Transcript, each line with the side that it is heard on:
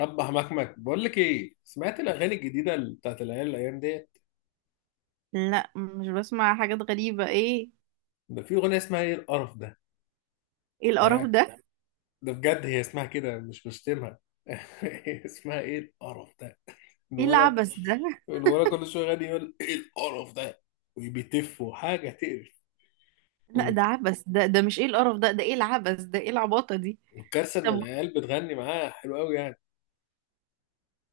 left: رب مكمك، بقول لك ايه، سمعت الاغاني الجديده بتاعت العيال الايام ديت؟
right: لا، مش بسمع حاجات غريبة. ايه؟
left: ده في اغنيه اسمها ايه القرف ده.
right: ايه القرف
left: ده
right: ده؟
left: ده بجد هي اسمها كده، مش بشتمها. اسمها ايه القرف ده.
right: ايه
left: الولد
right: العبث ده؟
left: الولد كل شويه غني، يقول ايه القرف ده وبيتف وحاجه تقرف.
right: لا، ده عبث. ده مش ايه القرف ده ده ايه العبث ده، ايه العباطة دي؟
left: والكارثه ان
right: طب
left: العيال بتغني معاه حلو قوي يعني.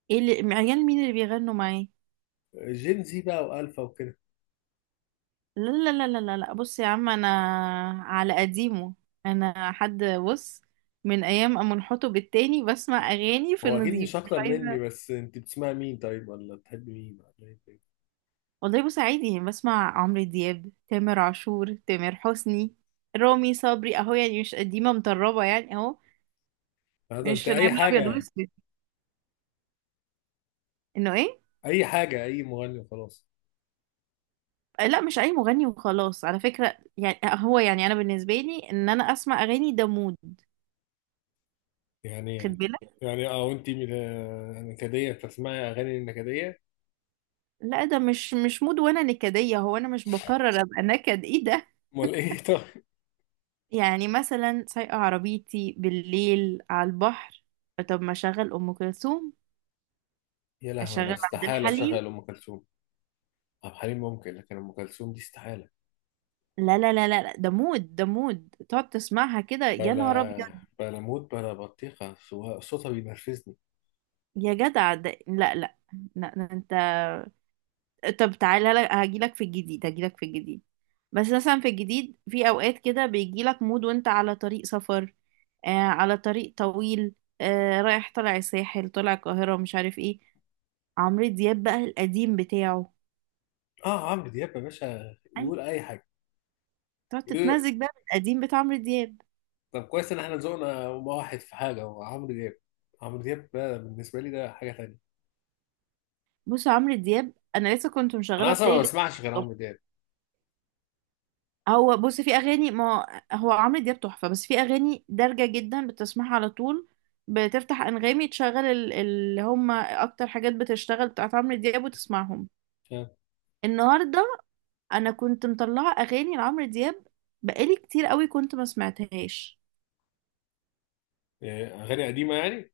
right: ايه اللي عيال مين اللي بيغنوا معاه؟
left: جين زي بقى، والفا، وكده.
right: لا لا لا لا لا لا، بص يا عم، انا على قديمه. انا حد بص، من ايام أما انحطوا التاني بسمع اغاني في
left: هو اكيد
right: النظيف،
left: مش
right: مش
left: اكتر مني،
right: عايزة.
left: بس انت بتسمع مين طيب، ولا بتحب مين، ولا ايه؟
right: والله بص، عادي يعني، بسمع عمرو دياب، تامر عاشور، تامر حسني، رامي صبري اهو، يعني مش قديمة مطربة يعني اهو.
left: هذا انت
right: مش
left: اي
right: نعمل
left: حاجه
right: ابيض
left: يعني،
right: واسود انه ايه؟
left: اي حاجه، اي مغني وخلاص.
right: لا، مش اي مغني وخلاص على فكرة، يعني هو يعني انا بالنسبة لي ان انا اسمع اغاني ده مود. خد
left: يعني
right: بالك.
left: يعني اه، وانتي نكدية تسمعي اغاني النكدية؟
right: لا ده مش مود وانا نكدية، هو انا مش بقرر ابقى نكد؟ ايه ده!
left: امال ايه؟ طيب.
right: يعني مثلا سايقة عربيتي بالليل على البحر، طب ما اشغل ام كلثوم،
left: يا لهوي، انا
right: اشغل عبد
left: استحالة
right: الحليم.
left: اشغل ام كلثوم. عبد الحليم ممكن، لكن ام كلثوم دي استحالة.
right: لا لا لا لا لا، ده مود، ده مود، تقعد تسمعها كده يا
left: بلا
right: نهار ابيض.
left: بلا موت بلا بطيخة، صوتها بينرفزني.
right: يا جدع ده لا لا، لا، لا. طب تعالى لك، هجيلك في الجديد هجيلك في الجديد. بس مثلا في الجديد، في اوقات كده بيجيلك مود وانت على طريق سفر، آه، على طريق طويل، آه، رايح طالع الساحل، طالع القاهرة، مش عارف ايه، عمرو دياب بقى القديم بتاعه.
left: اه، عمرو دياب يا باشا
right: أي،
left: يقول اي حاجة.
right: تقعد
left: يقول-
right: تتمزج بقى بالقديم بتاع عمرو دياب.
left: طب كويس ان احنا ذوقنا واحد في حاجة، هو عمرو دياب. عمرو دياب ده بالنسبة لي ده حاجة تانية.
right: بص، عمرو دياب انا لسه كنت
left: انا
right: مشغلة
left: اصلا ما
right: بلاي ليست.
left: بسمعش غير عمرو دياب،
right: هو بص، في اغاني ما، هو عمرو دياب تحفه، بس في اغاني دارجه جدا بتسمعها على طول، بتفتح انغامي، تشغل اللي هم اكتر حاجات بتشتغل بتاعت عمرو دياب وتسمعهم.
left: فاهم؟
right: النهارده انا كنت مطلعه اغاني لعمرو دياب، بقالي كتير قوي كنت ما سمعتهاش.
left: يعني اغاني قديمة يعني؟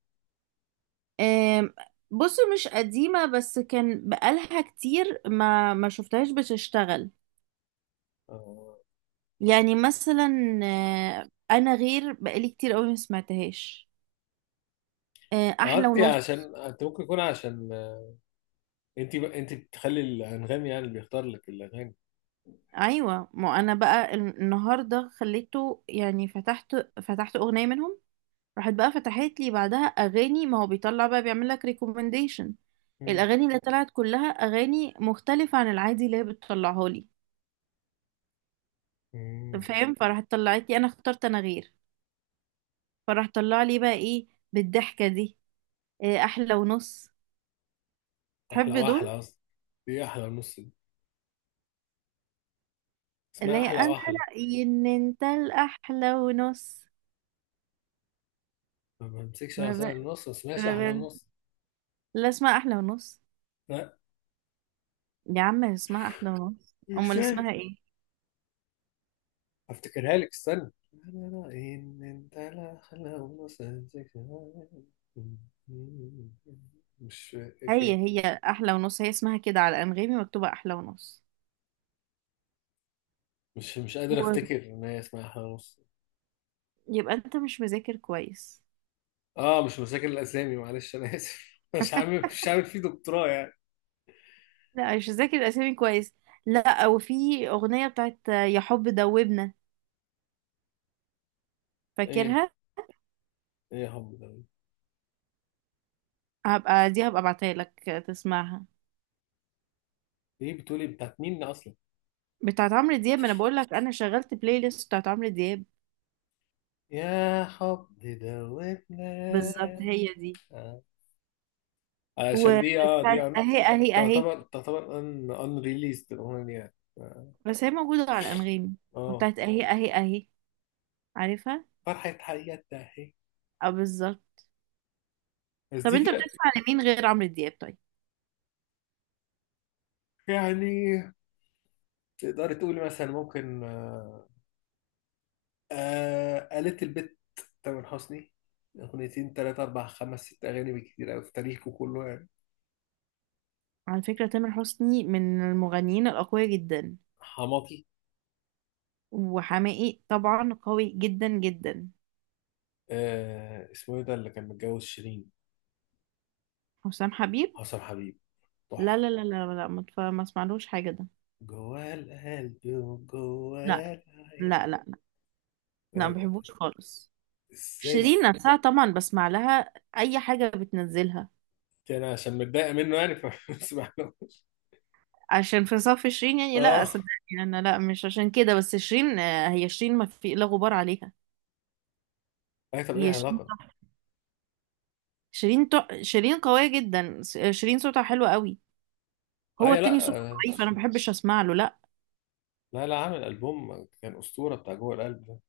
right: آم، بص مش قديمه، بس كان بقالها كتير ما شفتهاش بتشتغل،
left: آه.
right: يعني مثلا، آه، انا غير، بقالي كتير قوي ما سمعتهاش، آه،
left: اه،
right: احلى
left: انت
right: ونص.
left: عشان انت ممكن يكون عشان انت بتخلي الانغام يعني اللي بيختار لك الاغاني.
right: ايوه، ما انا بقى النهارده خليته يعني، فتحت اغنيه منهم، راحت بقى فتحت لي بعدها اغاني، ما هو بيطلع بقى بيعمل لك ريكومنديشن.
left: مم.
right: الاغاني اللي طلعت كلها اغاني مختلفه عن العادي اللي هي بتطلعها لي،
left: مم.
right: فاهم؟ فراحت طلعت لي انا اخترت انا غير، فراح طلع لي بقى ايه، بالضحكه دي، إيه احلى ونص.
left: احلى
right: تحب دول؟
left: واحلى اصلا. دي احلى ونص، دي اسمها
right: اللي هي
left: احلى
right: انا
left: واحلى.
right: رايي ان انت الاحلى ونص.
left: ما بمسكش، انا
right: ما ب...
left: اصلا النص ما اسمهاش
right: ما
left: احلى
right: ب...
left: ونص.
right: لا، اسمها احلى ونص.
left: لا.
right: يا عم، اسمها احلى ونص، امال
left: ازاي؟
right: اسمها ايه؟
left: هفتكرها لك، استنى. لا لا لا ان انت، لا احلى ونص أمسكش عصاية. مش فاكر.
right: هي احلى ونص، هي اسمها كده على انغامي، مكتوبه احلى ونص.
left: مش قادر
right: و-
left: افتكر ان هي اسمها احلى ونص.
right: يبقى انت مش مذاكر كويس،
left: اه مش مذاكر الاسامي، معلش انا اسف. مش عامل فيه دكتوراه يعني.
right: لا مش مذاكر الاسامي كويس. لا، وفي اغنيه بتاعت يا حب دوبنا،
left: ايه
right: فاكرها؟
left: ايه يا حب ده؟
right: هبقى ابعتها لك تسمعها،
left: ايه بتقولي بتاعت مين اصلا؟
right: بتاعت عمرو دياب، ما انا بقول لك انا شغلت بلاي ليست بتاعت عمرو دياب.
left: يا حب دوتنا.
right: بالظبط هي دي.
left: آه. عشان دي اه دي
right: وبتاعت اهي اهي اهي،
left: تعتبر ان ريليست الاغنيه اه.
right: بس هي موجوده على انغامي.
left: آه.
right: وبتاعت اهي اهي اهي، عارفها؟
left: فرحه حياتنا اهي،
right: اه، بالظبط.
left: بس
right: طب
left: دي
right: انت
left: كده.
right: بتسمع لمين غير عمرو دياب طيب؟
left: يعني تقدري تقولي مثلا، ممكن آه. آه، قالت البت. تامر حسني، 2 اغاني 3 4 5 6 أغاني بالكتير أوي في تاريخه كله يعني.
right: على فكرة تامر حسني من المغنيين الأقوياء جدا،
left: حماقي.
right: وحماقي طبعا قوي جدا جدا.
left: آه، اسمه إيه ده اللي كان متجوز شيرين؟
right: حسام حبيب؟
left: حسن حبيب،
right: لا
left: تحفة.
right: لا لا لا لا، ما اسمعلوش حاجة ده.
left: جواه القلب
right: لا
left: وجواه العين.
right: لا، لا
left: لا،
right: لا، ما
left: لا،
right: بحبوش خالص.
left: ازاي ده؟
right: شيرين نفسها طبعا بسمع لها أي حاجة بتنزلها،
left: دي انا عشان متضايق منه يعني فمسمعلوش.
right: عشان في صف شيرين يعني؟ لا،
left: اه.
right: صدقني أنا لا، مش عشان كده. بس شيرين، آه، هي شيرين ما في لا غبار عليها.
left: اي طب ايه
right: هي شيرين،
left: العلاقه؟
right: شيرين قوية جدا، شيرين صوتها حلو قوي. هو
left: اي لا،
right: التاني صوته
left: آه،
right: ضعيف، انا ما بحبش اسمع له، لا.
left: لا لا، عامل البوم كان اسطوره، بتاع جوه القلب ده.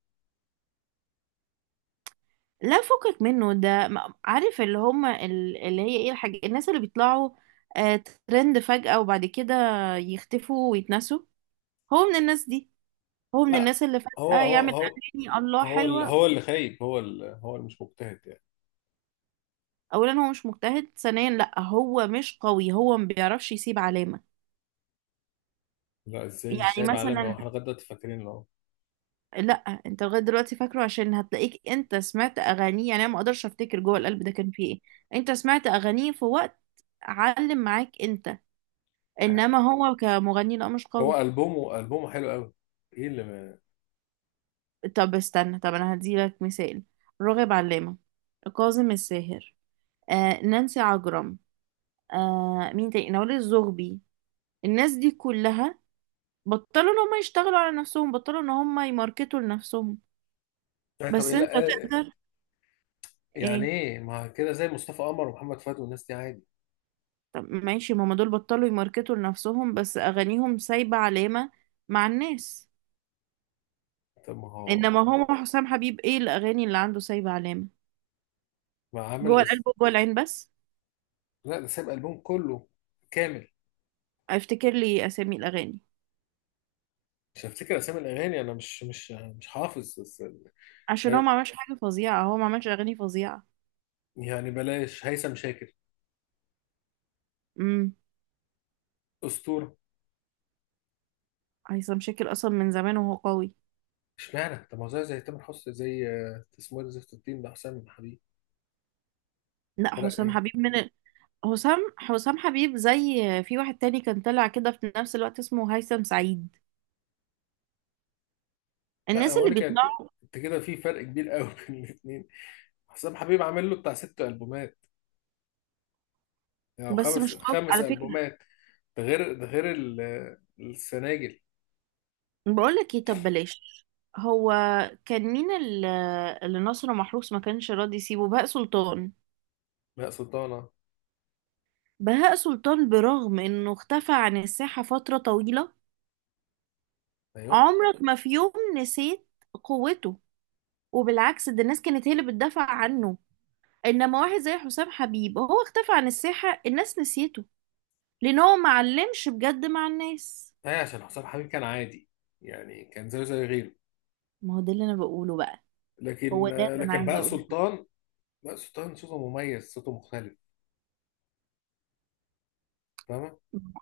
right: لا فكك منه ده، عارف اللي هم اللي هي ايه الحاجة، الناس اللي بيطلعوا آه ترند فجأة وبعد كده يختفوا ويتنسوا، هو من الناس دي، هو من
left: لا.
right: الناس اللي
left: هو
right: فجأة
left: هو
right: يعمل
left: هو
right: أغاني الله
left: هو اللي
right: حلوة.
left: هو اللي خايب، هو اللي مش مجتهد يعني.
right: أولا هو مش مجتهد، ثانيا لا، هو مش قوي، هو ما بيعرفش يسيب علامة.
left: لا، ازاي مش
right: يعني
left: سايب علامه؟ هو
right: مثلا،
left: احنا لغايه دلوقتي فاكرين له.
right: لا، انت لغاية دلوقتي فاكره عشان هتلاقيك انت سمعت أغانيه، يعني أنا ما أقدرش أفتكر جوه القلب ده كان فيه ايه. انت سمعت أغانيه في وقت علم معاك انت، انما هو كمغني لا، مش قوي.
left: هو البومه حلو قوي. ايه اللي ما.
right: طب استنى، طب انا هديلك مثال، راغب علامة، كاظم الساهر، آه، نانسي عجرم، آه، مين تاني، نوال الزغبي، الناس دي كلها بطلوا ان هم يشتغلوا على نفسهم، بطلوا ان هم يماركتوا لنفسهم،
left: اي طب ايه؟
right: بس انت
left: لا، آه،
right: تقدر.
left: يعني
right: ايه؟
left: ايه ما كده، زي مصطفى قمر ومحمد فؤاد والناس دي عادي.
right: طب ماشي، ما هم دول بطلوا يماركتوا لنفسهم بس اغانيهم سايبة علامة مع الناس.
left: طب ما هو
right: انما هو حسام حبيب ايه الاغاني اللي عنده سايبة علامة؟
left: ما عامل
right: جوه القلب وجوه العين بس.
left: لا، ده ساب البوم كله كامل.
right: افتكر لي اسامي الاغاني.
left: مش هفتكر اسامي الاغاني، انا مش حافظ بس.
right: عشان هو ما عملش حاجة فظيعة، هو ما عملش أغاني فظيعة.
left: يعني بلاش هيثم شاكر،
right: امم.
left: اسطوره.
right: هيثم شاكر أصلا من زمان وهو قوي.
left: اشمعنى طب ما هو زي تامر حسني، زي آه، اسمه إيه ده زفت الدين ده حسام حبيب.
right: لا،
left: فرق
right: حسام
left: ايه؟
right: حبيب من حسام حبيب، زي في واحد تاني كان طلع كده في نفس الوقت اسمه هيثم سعيد،
left: لا
right: الناس
left: هو
right: اللي
left: انا كانت.
right: بيطلعوا،
left: انت كده، في فرق كبير قوي بين الاثنين. حسام حبيب عامل له بتاع 6 البومات. او يعني
right: بس
left: خمس
right: مش قوي
left: خمس
right: على فكرة.
left: البومات. ده غير السناجل.
right: بقول لك ايه، طب بلاش، هو كان مين اللي ناصر محروس ما كانش راضي يسيبه؟ بهاء سلطان.
left: لا، سلطانه؟
right: بهاء سلطان برغم انه اختفى عن الساحة فترة طويلة،
left: ايوه.
right: عمرك ما في يوم نسيت قوته، وبالعكس ده الناس كانت هي اللي بتدافع عنه. انما واحد زي حسام حبيب هو اختفى عن الساحة الناس نسيته، لان هو ما علمش بجد مع الناس.
left: هي عشان حسام حبيب كان عادي يعني، كان زيه زي غيره.
right: ما هو ده اللي انا بقوله بقى، هو
left: لكن
right: ده اللي انا
left: لكن
right: عايزه
left: بقى
right: اقوله،
left: سلطان. بقى سلطان صوته مميز، صوته مختلف، فاهمة؟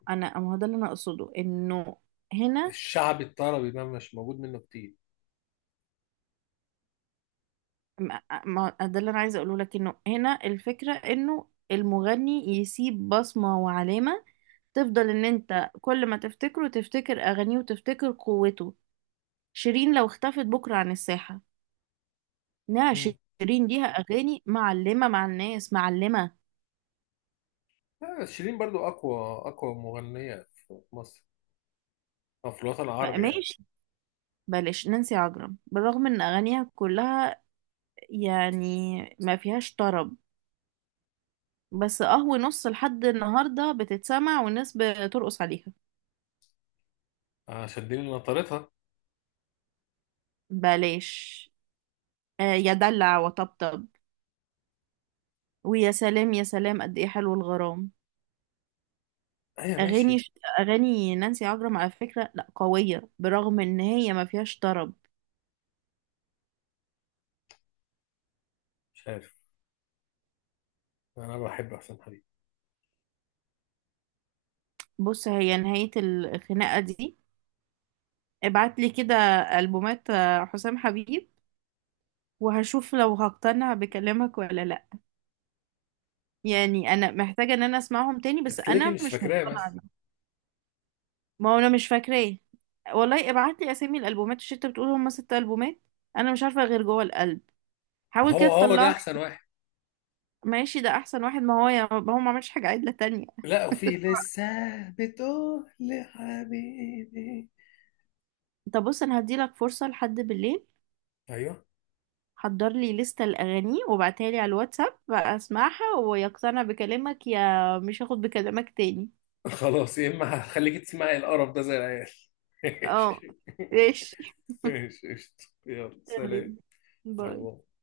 right: انا ما هو ده اللي انا اقصده انه هنا.
left: الشعبي الطربي ده مش موجود منه كتير.
right: ده اللي انا عايزه اقوله لك، انه هنا الفكرة، انه المغني يسيب بصمة وعلامة، تفضل ان انت كل ما تفتكره تفتكر اغانيه وتفتكر قوته. شيرين لو اختفت بكرة عن الساحة، انها
left: مم.
right: شيرين، ليها اغاني معلمه مع الناس، معلمه.
left: لا، شيرين برضو أقوى. أقوى مغنية في مصر، أو في الوطن العربي يعني.
right: ماشي. بلاش نانسي عجرم، بالرغم ان اغانيها كلها يعني ما فيهاش طرب، بس قهوة نص لحد النهارده بتتسمع والناس بترقص عليها.
left: عشان دي اللي نطرتها.
right: بلاش آه يا دلع وطبطب، ويا سلام يا سلام قد ايه حلو الغرام.
left: أيوة
right: اغاني
left: ماشي.
right: اغاني نانسي عجرم على فكره لا، قويه برغم ان هي ما فيهاش طرب.
left: مش عارف. أنا بحب أحسن حبيبي.
right: بص، هي نهايه الخناقه دي، ابعت لي كده ألبومات حسام حبيب، وهشوف لو هقتنع بكلامك ولا لا. يعني انا محتاجة ان انا اسمعهم تاني، بس
left: أنت ليه كده
right: انا
left: مش
right: مش
left: فاكراه
right: مقتنعة
left: بس؟
right: بيهم. ما هو انا مش فاكراه، والله ابعت لي اسامي الالبومات. مش انت بتقول هم ست البومات؟ انا مش عارفة غير جوه القلب،
left: ما
right: حاول كده
left: هو ده
right: تطلعني.
left: أحسن واحد.
right: ماشي، ده احسن واحد، ما هو يا ما هو ما عملش حاجة عدلة تانية.
left: لا، وفي لسه بتقول لحبيبي.
right: طب بص، انا هديلك فرصة لحد بالليل،
left: أيوه.
right: حضر لي لستة الأغاني وبعتها لي على الواتساب بقى، أسمعها ويقتنع بكلامك، يا مش هاخد بكلامك تاني.
left: خلاص يا، إما هخليك تسمعي القرف ده زي العيال.
right: اه، ماشي.
left: ماشي، قشطة، يلا سلام،
right: تمام،
left: باي
right: باي.
left: باي.